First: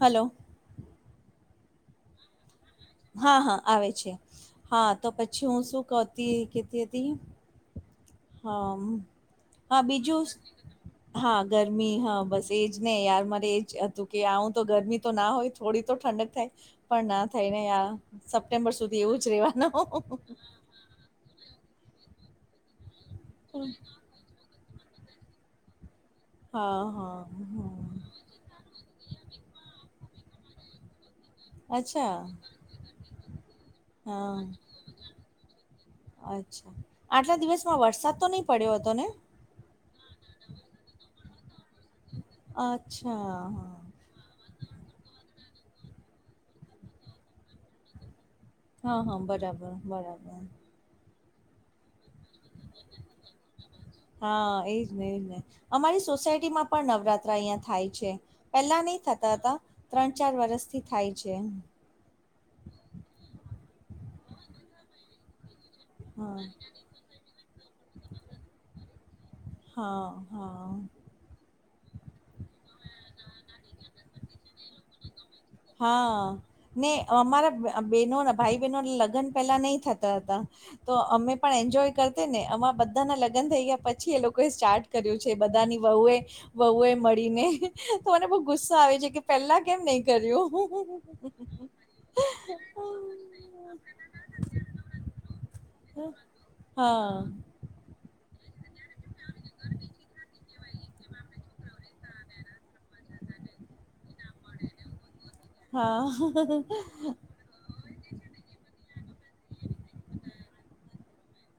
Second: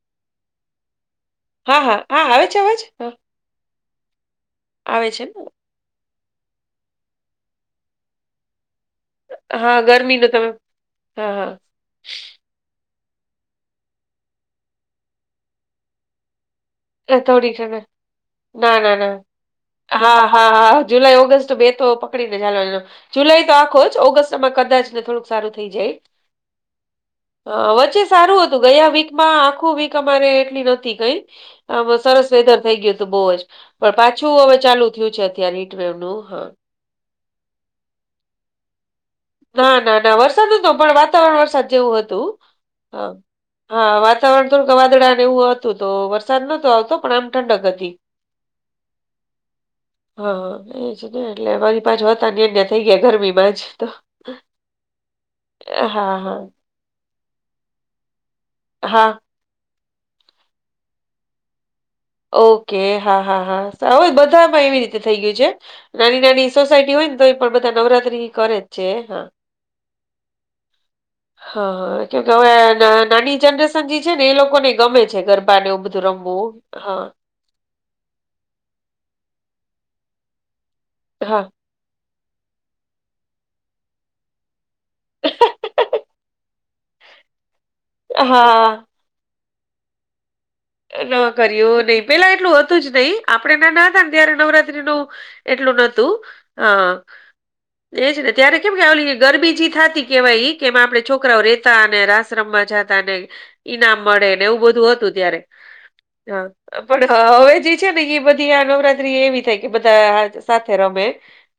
Hello હા હા હા આવે છે આવેજ હા હા હા આવે છે હા તો આવે છે ને. પછી હું શું કતી કેતી હતી હા હા બીજું ગરમીનું તમે હા ઘર ગરમી હા બસ એજ નને યાર મારે એજ હતું કે આવું તો ગરમી તો ના હોય થોડી તો ઠંડક થાય પણ એ ના થઈ થોડીક ને હેને આ સપ્ટેમ્બર ના, ના, સુધી ના. એવું જ રેવાનું હા, હા, હા, જુલાઈ ઓગસ્ટ બે તો પકડીને ચાલો જુલાઈ તો આખો જ ઓગસ્ટમાં કદાચ ને થોડુંક સારું થઈ જાય હા હા અ વચ્ચે સારું હતું ગયા વીકમાં આખું વીક અમારે એટલી નથી કઈ હ આમાં અચ્છા સરસ વેધર થઇ ગયું હતું બહુ જ પણ હા પાછું હવે ચાલુ થયું છે અત્યારે નીટવેવ નું હા અચ્છા આટલા દિવસમાં વરસાદ તો નહીં પડ્યો હતો ને ના ના ના વરસાદ નતો પણ વાતાવરણ વરસાદ જેવું હતું હ હા વાતાવરણ તોોર ગ વાદડાને એવું હતું તો વરસાદ નતો આવતો પણ આમ ઠંડક હતી હા હા બરાબર હા બરાબર હા એ ને એટલે મારી પાછ હો હતા અન્યા થઈ ગયા ગરમીમાં જ તો હા એજ ને એજ નહ અમારી હા હા સોસાયટી માં પણ નવરાત્ર અહિયાં થાય છે પહેલા નહ હા થતા હતા ત્રણ ચાર વરસથી થાય છેમ ઓકે હા હા હાાર બધામાં એવી રીતે થઈ ગયું છે નાની હા નાની સોસાયટી હોય તો એ પણ બધા નવરાત્રી કરે જ છે હા હા હા હા કેકે હવે નાની જનરેશન જે છે ને એ લોકોને ગમે છે ગરબ પાનેવું બધું હા રમવું ને હા અમારા બેનો ભાઈ બહેનો લગ્ન પેલા નહી થતા હતા તો અમે હા પણ એન્જોય કર ને આમાં બધાના લગ્ન થઈ ગયા પછી એ લોકોએ સ્ટાર્ટ કર્યું છે બધાની વહુએ વહુ એ મળીને તો મને બઉ ગુસ્સા હા આવે છે કે પેલા કેમ નહી કર્યું ન કર્યું નહી પેલા એટલું હતું જ નહિ આપણે ના ના હતા ને ત્યારે નવરાત્રી નું એટલું નોતું હા એજને ત્યારે કેમ કેલી ગરબીજી થતી કેવાય કેમ આપડે છોકરાઓ રેતા અને આશ્રમમાં જાતા ઈનામ મળે ને એવું બધું હતું ત્યારે હા હ હા પણ હવે જે છે ને એ બધી આ નવરાત્રી એવી થાય કે બધા સાથે રમે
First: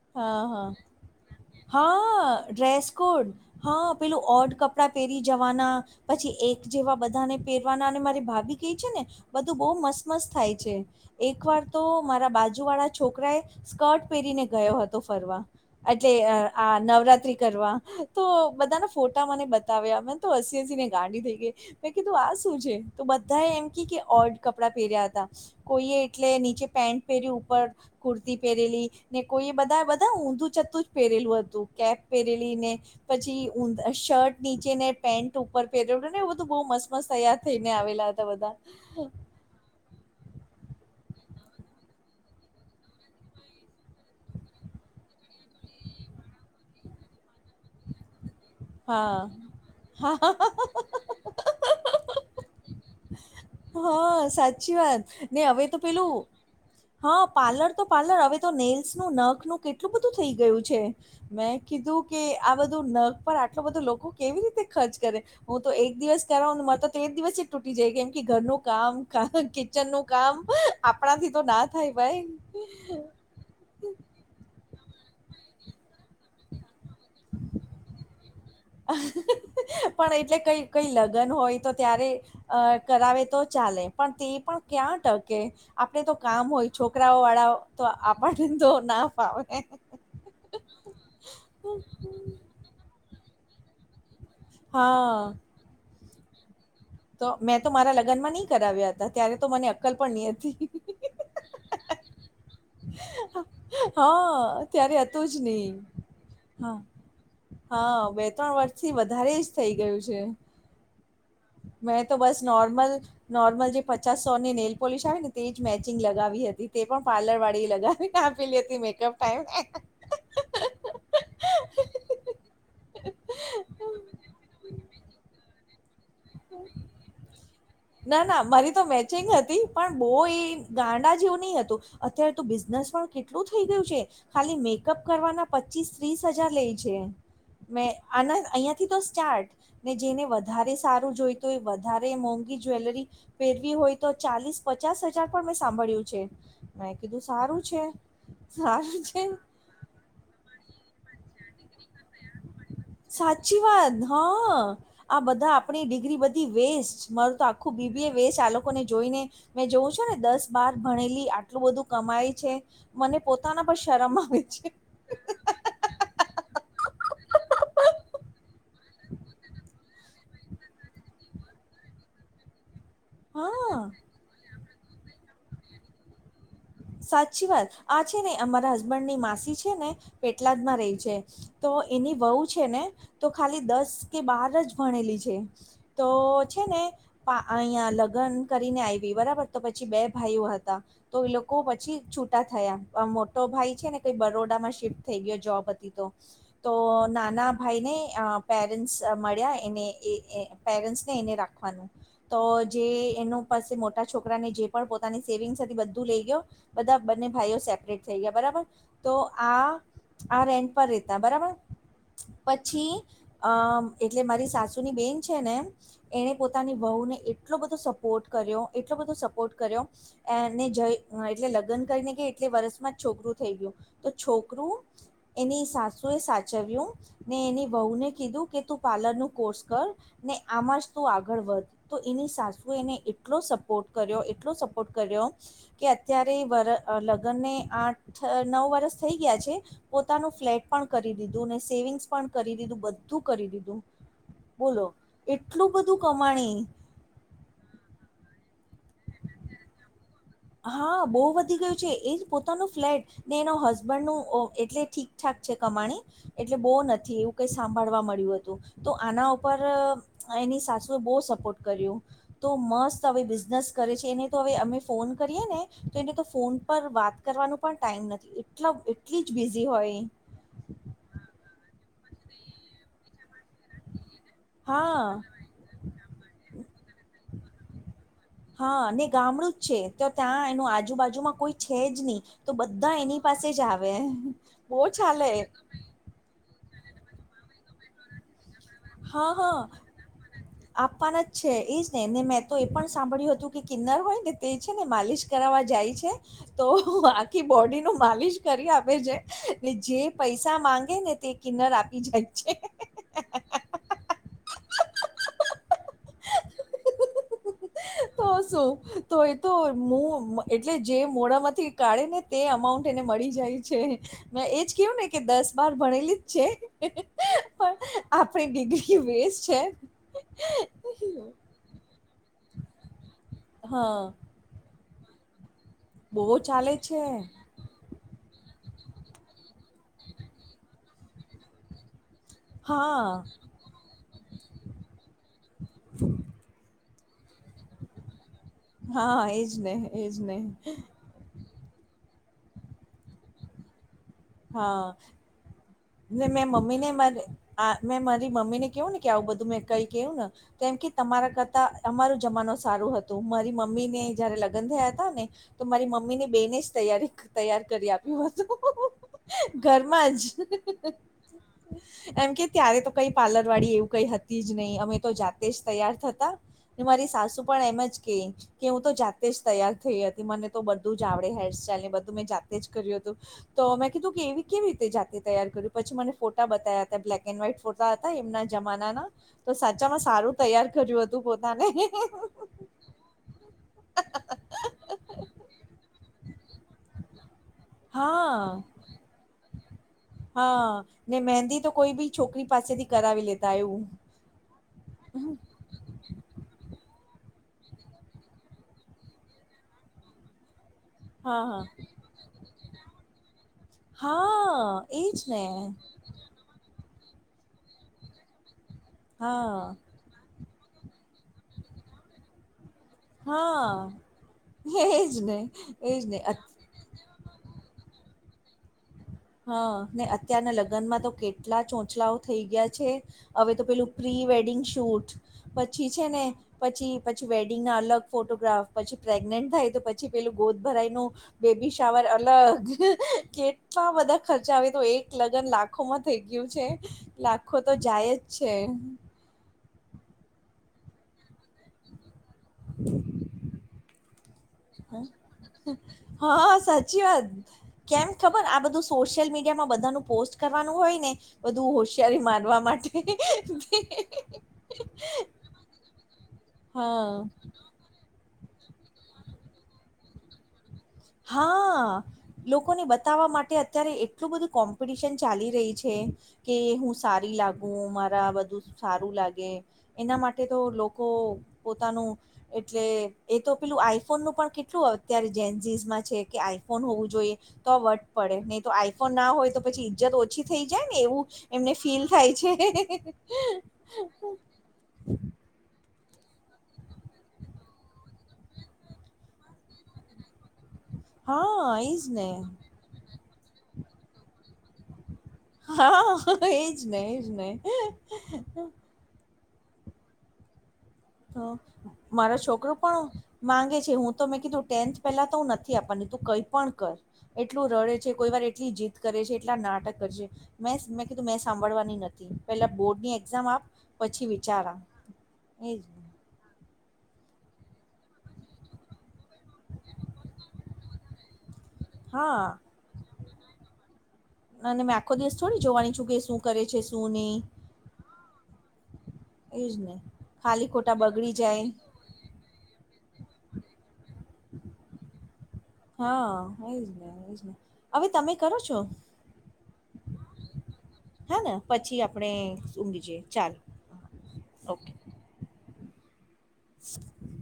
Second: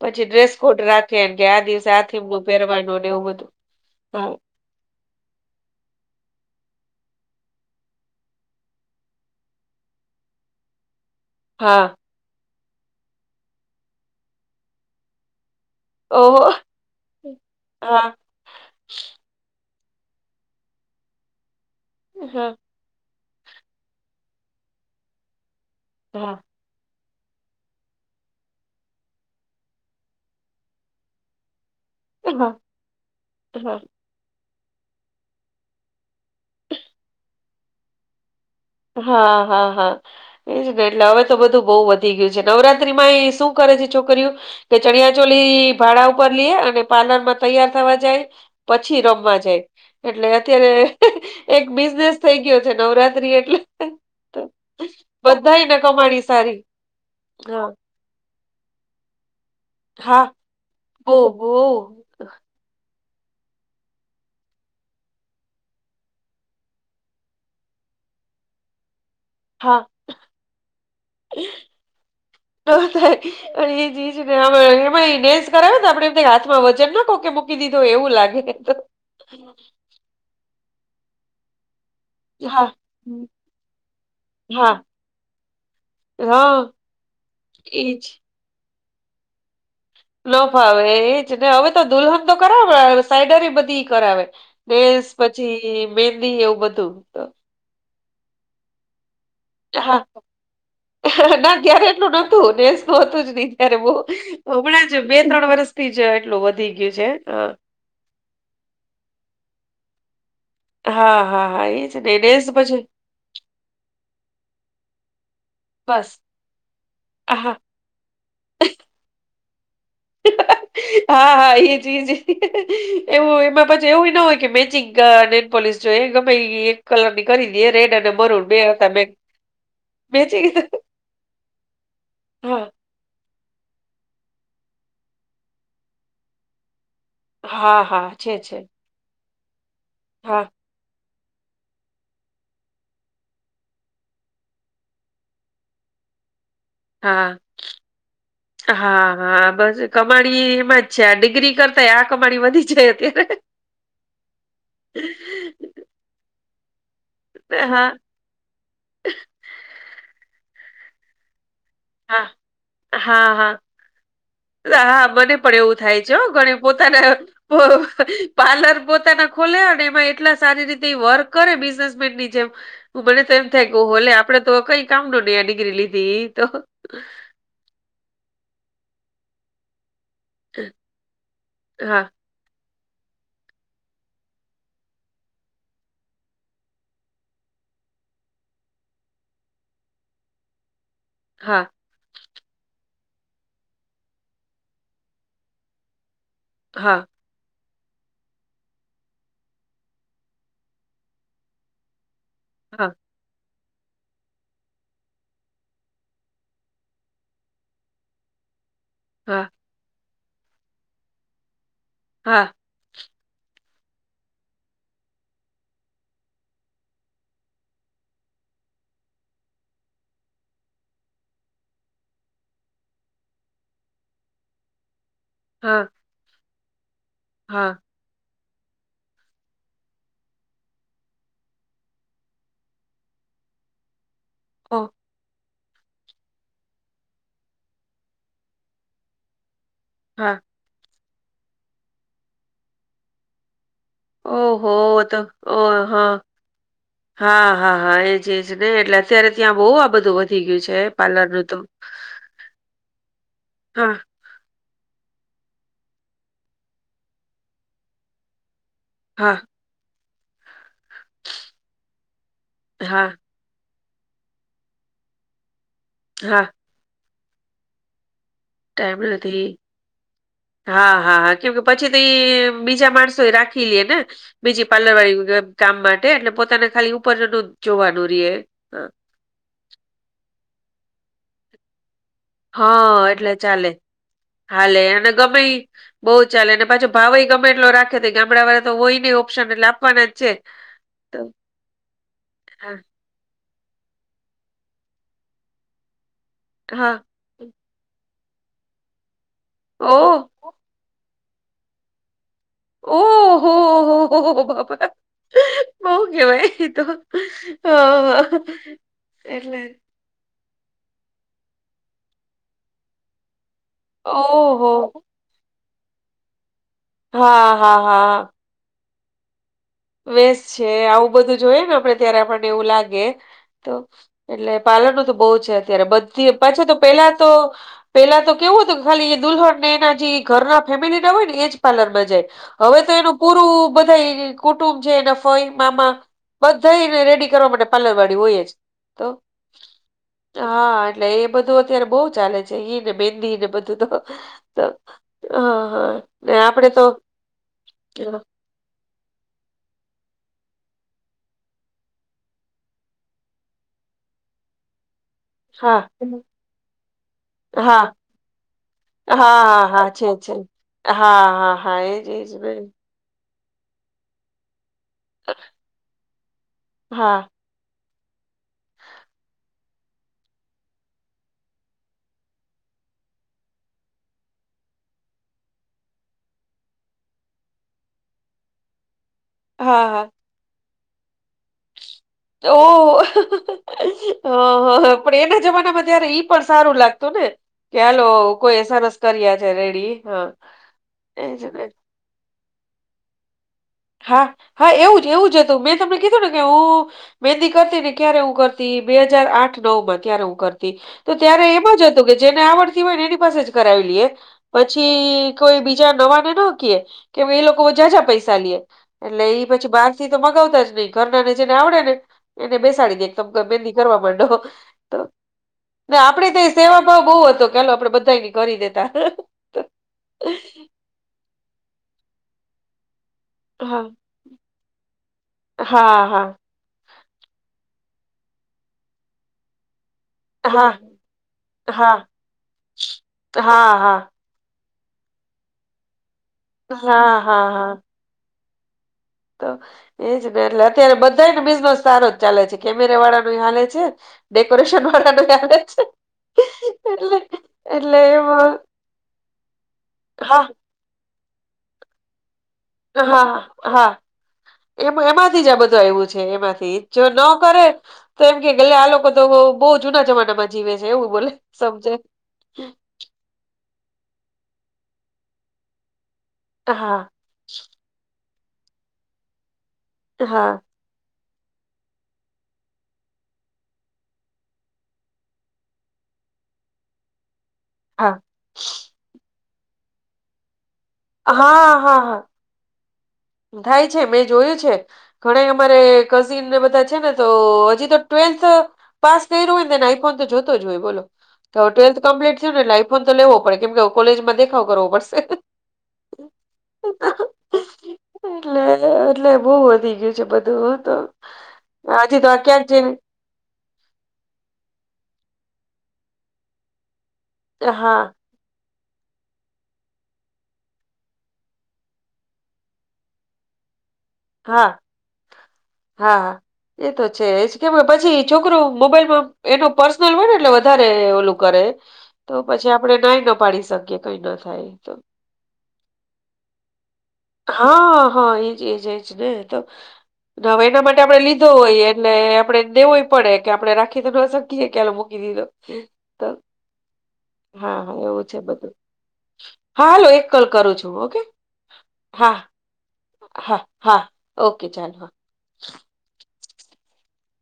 પછી હા ડ્રેસ હા કોડ રાખે ને કે આ દિવસે આ થીમ હા નું ડ્રેસ પહેરવાનું ને એવું કોડ બધું હા પેલું ઓડ કપ કપડા પહેરી જવાના પછી એક જેવા બધાને પહેરવાના અને મારી ભાભી કહી છે ને બધું બહુ મસ્ત મસ્ત થાય છે એક વાર તો હા મારા બાજુ વાળા છોકરાએ સ્કર્ટ પહેરીને ગયો હતો ફરવા એટલે ઓહો આ નવરાત્રી કરવા હા તો બધાને ફોટા મને બતાવ્યા મને તો હસી હસી ને ગાંડી થઈ ગઈ મેં કીધું આ હા શું છે. તો બધા એમ કે કે ઓર્ડ કપડાં પહેર્યા હતા કોઈએ એટલે હા નીચે પેન્ટ પહેરી ઉપર કુર્તી પહેરેલી ને કોઈ એ બધા બધા ઊંધું છતું જ પહેરેલું હતું કે હા પહેરેલી ને પછી હા ઊ શર્ટ નીચે ને પેન્ટ ઉપર પહેરવડ્યું ને એું બધું બહુ મસ્ત મસ્ત તૈયાર થઈને આવેલા હતા બધા હા હા હા એજ ને એટલે હવે તો બધું બહુ વધી ગયું છે નવરાત્રીમાં એ શું કરે છે છોકરીઓ કે ચણિયા ચોલી ભાડા ઉપર લઈએ અને પાર્લર માં તૈયાર થવા જાય પછી રમવા હા જાય એટલે હા અત્યારે એક બિઝનેસ થઈ ગયો છે નવરાત્રી એટલે હા સાચી વાત ને હવે બધાને તો પેલું કમાણી સારી હા પાર્લર તો પાર્લર હવે તો નેલ્સ નું નખનું કેટલું બધું હા થઈ ગયું છે બહુ બહુ મેં કીધું કે આ બધું નગ પર આટલો બધો લોકો કેવી રીતે ખર્ચ કરે. હું તો એક દિવસ કરાવ મારે તો તો એક દિવસ જ તૂટી જાય કેમ કે ઘરનું કામ હા કિચન નું કામ આપણાથી તો ના થાય ભાઈ. અ જી એમાં નેસ કરાવ ને આપણે એમ હાથમાં વજન ના કો કે મૂકી દીધું એવું લાગે પણ એટલે કઈ કઈ લગ્ન હોય તો ત્યારે અ હા કરાવે તો ચાલે પણ તે પણ હા ક્યાં ટકે આપણે તો કામ હા હોય છોકરાઓ વાળાઓ તો એજ આપ તોો ના ફાવે. ન ફાવે એજ ને હવે તો દુલ્હન તો કરાવે સાઈડર બધી કરાવે. સ હા પછી મેંદી એવું બધું તો મેં તો મારા લગ્ન માં નહી કરાવ્યા હતા ત્યારે તો મને અક્કલ હા પણ નહી હતી. ના જય્યારે એટલું નતું નેસું હતું જ નહ ત્યારે બ હા હમણાં જ ત્યારે બે હતું ત્રણ નહી વરષ થી જ કેટલું વધી હા ગયું છે હ હા બે ત્રણ વર્ષથી વધારે જ થઇ ગયું છે. હા હા. હા એજ મેં તો ને બસ નેસ પછી નોર્મલ. નોર્મલ જે પચાસ સો ની નેલ પોલિશ આવે ને તે જ મેચિંગ બસ લગાવી હતી તે પણ પાર્લર હા વાળી લગાવી. પી લી હતી મેકઅપ ટાઈમ હા હા એજજ એવું એમાં પછી એવું ના હોય કે મેચિંગ ગ પોલીસ જો એ ગમે એક કલર ની કરી દે રેડ અને ના ના મરુન બે મારી તો હતા બે મેચિંગ હતી પણ બહુ એ બેચી ગ [inaudible] ગાંડા જેવું નહી હતોું અત્યારે તો બિઝનેસ પણ એટલું થઈ ગયું છે ખાલી મેકઅપ કરવાના પચીસ ત્રીસ હજાર લે છે. હા મે હા છે આના છે અહિયાંથી તો સ્ટાર્ટ ને જેને હા. વધારે સારું જોઈતો હો વધારે મોંઘી જ્વેલરી. પેરવી હોય તો ચાલીસ પચાસ હજાર પણ મેં સાંભળ્યું છે. મેં કીધું હા. સારું છે સારું છે. કમાડીમાં છે ડિગ્રી કરતા સાચી વાત હા આ બધા. આપણી ડિગ્રી બધી વેસ્ટ મારું તો આખું હા બીબીએ બે ચાલકોને જોઈને મેં જોવઉ છું ને દસ બાર ભણેલી આટલું બધું. હા કમાય છે મને હા હા. પોતાના પણ શરમ આવે છે. જો ઘણી પોતાના પાર્લર પોતાના ખોલ ને એમાં એટલા સારી રીતે વર્ક કરે બિઝનેસમેન ની જેમ હું બને તો એમ થાય હા કેલે આપડે તો કઈ કામ ન નહી આ ડિગ્રી લીધી તો સાચી વાત આ છે ને અમારા હસબન્ડ ની માસી છે ને પેટલાદમાં રેય છે, તો હા એની વહુ છે, ને તો ખાલી દસ કે બાર જ ભણેલી છે, તો છે ને આ અહિયાં લગ્ન કરીને આયવી બરાબર તો પછી બે ભાઈઓ હતા તો એ લોકો હા પ છી છૂટા થયા અમ મોટો ભાઈ છે, ને કઈ બરોડામાં શિફ્ટ થઈ ગયો જોબ હતી તો તો હા નાના ભાઈ ને અ પેરેન્ટ્સ મળ્યા એને એ એ પેરેન્ટ્સ ને એને રાખવાનું તો જે હા એનું પાસે મોટા છોકરા ને જે પણ પોતાની સેવિંગસ હતી બધું લેય ગયો બધા બંને ભાઈઓ સેપરેટ થઈ ગયા બરાબર તો હા આ આ રેન્ટ પર રેતા બરાબર હા પ છી અ એટલે મારી સાસુની બેન છે ને એણે પોતાની વહુને એટલો બધો સપોર્ટ કર્યો એટલો બધો સપોર્ટ કર્યો એને જય એટલે લગ્ન કરીને કે એટલે વર્ષમાં જ છોકરું થઈ ગયું તો છોકરું એની હા સાસુ તું એ સાચવ્યું ને એની હા વઉ ને કીધું કે તું પાર્લર નુ કોર્સ કર ને આમાં જ તુ આગળ વધ તો એની સાસુ એને એટલો સ પોર્ટ કર્યો એટલો ઓ સપોર્ટ કર્યો કે અત્યારે વર લગ્નને આઠ નવ વરસ થઈ ગયા છે, હા પોતાનું ફ્લે પણ કરી દીધું ને સેવિંગ્સ પણ કરી દીધું બધું કરી દીધું બોલો ઓહો! તો એટલું ઓહ! બધું કમાણી હા હા હા એજ એજ ને એટલે અત્યારે ત્યાં બો આ બધું વધી ગયું છે હા બો પાર્લરનું તો. વધી ગયું છે, એ પોતાનું ફ્લેટ ને એનો હા, હસબન્ડનું ઓ એટલે ઠી ઠાક છે, કમાણી એટલે બો નથી એવું કઈ સાંભળવા મળ્યું હતું તો આના હા, ઉપર ર એની સાસુ બો સપોર્ટ કર્યું તો મસ્ત હા, હવે બિઝનસ કરે છે, એને તો હવે અમે ફોન કરીએ ને તો એને તો હા, ફોન પર વાત કરવાનો પણ ટાઈમ ન ટાઈમ નથી હા હા હા કેમ કે પછી તો એ બીજા માણસો એ રા ખી લે ને બીજી પાર્લર હા વાળી કામ માટે એટલે પોતાને ખાલી ઉપરનું જોવાનું રીએ હા ને ગામડું જ છે, તો ત્યાં એનું આજુબાજુમાં કોઈ છે, જ ની તો બધા હા, એની એટલે પાસે જ ચાલે આવે બો ચાલે બો ચાલે અને પાછો ભાવ એ ગમે એટલો રાખે તે કે ગામડા વાળા હા હા આપવાન જ, તો છે એજ નેને મેં તો એ હા, પણ સાંભળ્યું હતું કે કિન્નર હોય ને તે છે, ને માલિશ કરાવવા જાય છે, તો હા, ખી બોડી નુ માલિશ કરી આપે છે, જે ઓહ! પૈ સા માંગે ને તે કિન્નર આપી જાય છે. ઓહ હો હો હો બાપા તો બોવ કેવાય એ તો હા તો [unintelligible] એટલે જે મોડા માંથી કાઢે ને તે અમાઉન્ટ એને મળી જાય છે, મે એજ ઓહો! કેવું ને કે દસ બાર ભણેલી જ છે, હા, પણ હા, હા. આપણી ડિગ્રી વેસ્ટ છે. વેસ છે, આવું બધું જોઈએ ને આપડે ત્યારે આપણને એવું લાગે તો હા એટલે પાલન નું તો બો છે, અત્યારે બહુ બધી પાછા ચાલે તો છે પેલા તો પેલા તો કેવું હતું કે ખાલી એ દુલ્હનને એના જે ઘર ફેમિલીના હોય ને એજ પાર્લરમાં જાય હવે તો હા એનું પૂરું બધા કુટુંબ છે, એના ફોય મામા બધાને રેડી કરવા માટે પાર્લર વાળી હોય તો હા એજ ને એજ ને હા એટલે એ બધું અત્યારે બો ચાલે છે, ઈ ને બેંદી ને બધું તો તો હા હા હા ને મે આપડે મમ્મી તો ને મા આ મેં હા મારી મમ્મીને કેવું કે આવું બધું મેં કઈ કેહું ને કેમ કે તમારા કરતા અમાર જમાનું સારું હતું મારી મમ્મી ને જયારે લગ્ન થયા હતા ને તો મારી મમ્મીની બેને જ તૈયારી તૈયાર હા કરી આપ્યું હતું હા હા હા છે ઘરમાં છે જ હા હા હા એજ એમ એજ કે ને ત્યારે તો કઈ પાર્લર વાળી એવું કઈ હતી જ નહીં અમે તો જાતે જ તૈયાર થતા ને મારી હા સાસુ પણ એમ જ કેય કે હું તો જાતે જ તૈયાર થઈ હતી મને તો બધું જ આવડે હેરસ્ટાઈલ ને બધું મેં જાતે જ કર્યું હતું. તો મે કીધું કે એવી કેવી રીતે જાતે તૈયાર કર્યું પછી મને ફોટા બતાવયા હતા બ્લેક એન્ડ વ્હાઈટ ફોટા હતા એમના જમાનાના તો હા હા સાચામાં સારું તૈયાર કર્યું હતું પોતાને ઓ હ હ હ પણ એના જમાનામાં ત્યારે ઈ પણ સારું લાગતું ને! કાલ હા કોઈ સરસ કર્યા છે રેડી હા એજ મહેંદી ને તો કોઈ બી છોકરી પાસેથી કરાવી લેતા એવું. હા હા એવું જ એવું જ હતું મેં તમને કીધું ને કે હું મહેંદી કરતી ને ક્યારે હું કરતી બે હાજાર આઠ નવ માં ત્યારે હું કરતી. તો હા ત્યારે હા એમાં જ હતું કે જેને આવડતી હોય ને એની પાસે જ કરાવી લઈએ. હા એજ પછી ને કોઈ બીજા નવાને નો કીએ. કેમ એ લોકો જા જા પૈસા લે એટલે એ પછી હા બારથી તો મગાવતા જ નહીં ઘરના ને જેને આવડે ને એને બેસાડી દે એક તમ બેંદી હા કરવા માંડો એજ ને ને એજ. ને આપડે તો અત- સેવા ભાવ બહવ હતો કેલો આપડે બધા કરી દેતા. હા ને અત્યારના લગ્નમાં તો કેટલા ચોંચલાઓ થઈ ગયા છે હવે તો હા પેલું પ્રી વેડિંગ શૂટ પછી હા છે ને હા પછી પછી વેડિંગ ના અલગ ફોટોગ્રાફ પછી પ્રેગ્નેન્ટ થાય તો પછી પછી પેલું ગોદ હા ભરાય નું બેબી હા શાવર અલગ કે હા હા ખર્ચા આવે તો એક લગ્ન લાખોમાં થઈ ગયું છે હા હા લાખો હા તો જાય જ છે. તો એજ ને એટલે અત્યારે બધાને બિઝનેસ સારો જ ચાલે છે કેમેરા વાળા ન હાલે છે. ડેકોરેશન વાળા નું હાલે છે હ હા સાચી એટલે વાત. એટલે કેમ ખબર એમાં આ બધું સોશિયલ મીડિયામાં બધા ન પોસ્ટ હા કરવાનું હોય ને બધું હોશિયારી મારવા માટે હા હા હા એમાં એમાંથી જ આ બધું આવવું છે એમાંથી જો હા ન કરે તો એમ કે ગલે આ લોકો તો બહુ જૂના જમાનામાં જીવે છે. એવું બોલે હા સમજે લોકોને બતાવવા માટે અત્યારે એ એટલું બધું કોમ્પિટિશન ચાલી રહી છે કે હું હા સારી લાગુ. મુ મારા બધું સારું લાગે એના માટે હા તો લોકો પોતાનું એટલે એ તો પેલું આઈફોનનું પણ કેટલું અત્યારે જે છે કે આઈફોન હોવું જોઈએ તો આ વટ હા પડે નહી તો આઈફોન ના હોય તો પછી ઈજ્જત ઓ ઓછી થઈ જાય ને એવું એમને હા હા ફીલ હા થાય છે. થાય છે મેં જોયું છે. ઘણે અમારે કને બધા છે ને તો હજી તો ટ્વેલ્થ પાસ થઈ રહ્યું હોને આઈફોન તો જો ટ્વેલથ હા કલ્થ્પટ એજ થયું ને લાઈફો તો લેવો પડે કે કોલેજમાં દેખાવ કરવો પડશે હા એજ નહ એજ એટલે એટલે બહુ વધી ગયું છે બધું તો. હ હજી તો આ મારા ક્યાંક છોકરો જઈને પણ માંગે છે હું તો મેં કીધું ટેન્થ પેલા તો હું નથી આપવાની તું કઈ પણ કર. એટલું રડે હા છે કોઈ વાર એટલી જીત કરે છે એટલા નાટક કરે છે. મે મેં કીધું મેં સાંભળવાની નથી પેલા બોર્ડ ની એક્ઝામ આપ પછી હા વિચારા એ જ હા હા એ તો છેજ કેમ પછી છોકરું મોબાઈલમાં એનું પર્સનલ હોય ને એટલે વધારે ઓલું કરે. તો હા પછી આપણેે નાઈ ના પાડી શકીએ કઈ ના થાય અને તો. મેં આખો દિવસ થોડી જોવાની છું કે શું કરે છે સુની હા હા એજ એજ એજ ને તો એજ ને નવે ખાલી એના ખોટા માટે આપડે બગડી લીધો જાય હોય એટલે આપડણેેવુંય પડે કે આપણે રાખી તો શકી એ ક્યાલો મૂકી દીધો. હા એજ ને એજ ને હા હા હવે એવું તમે છે કરો બધું છો હા હાલો એક કોલ કરું છુ. હા પછી આપણે ઊંડી જે ચાલો. હા હા ઓકે ચાલો હા [unintelligible]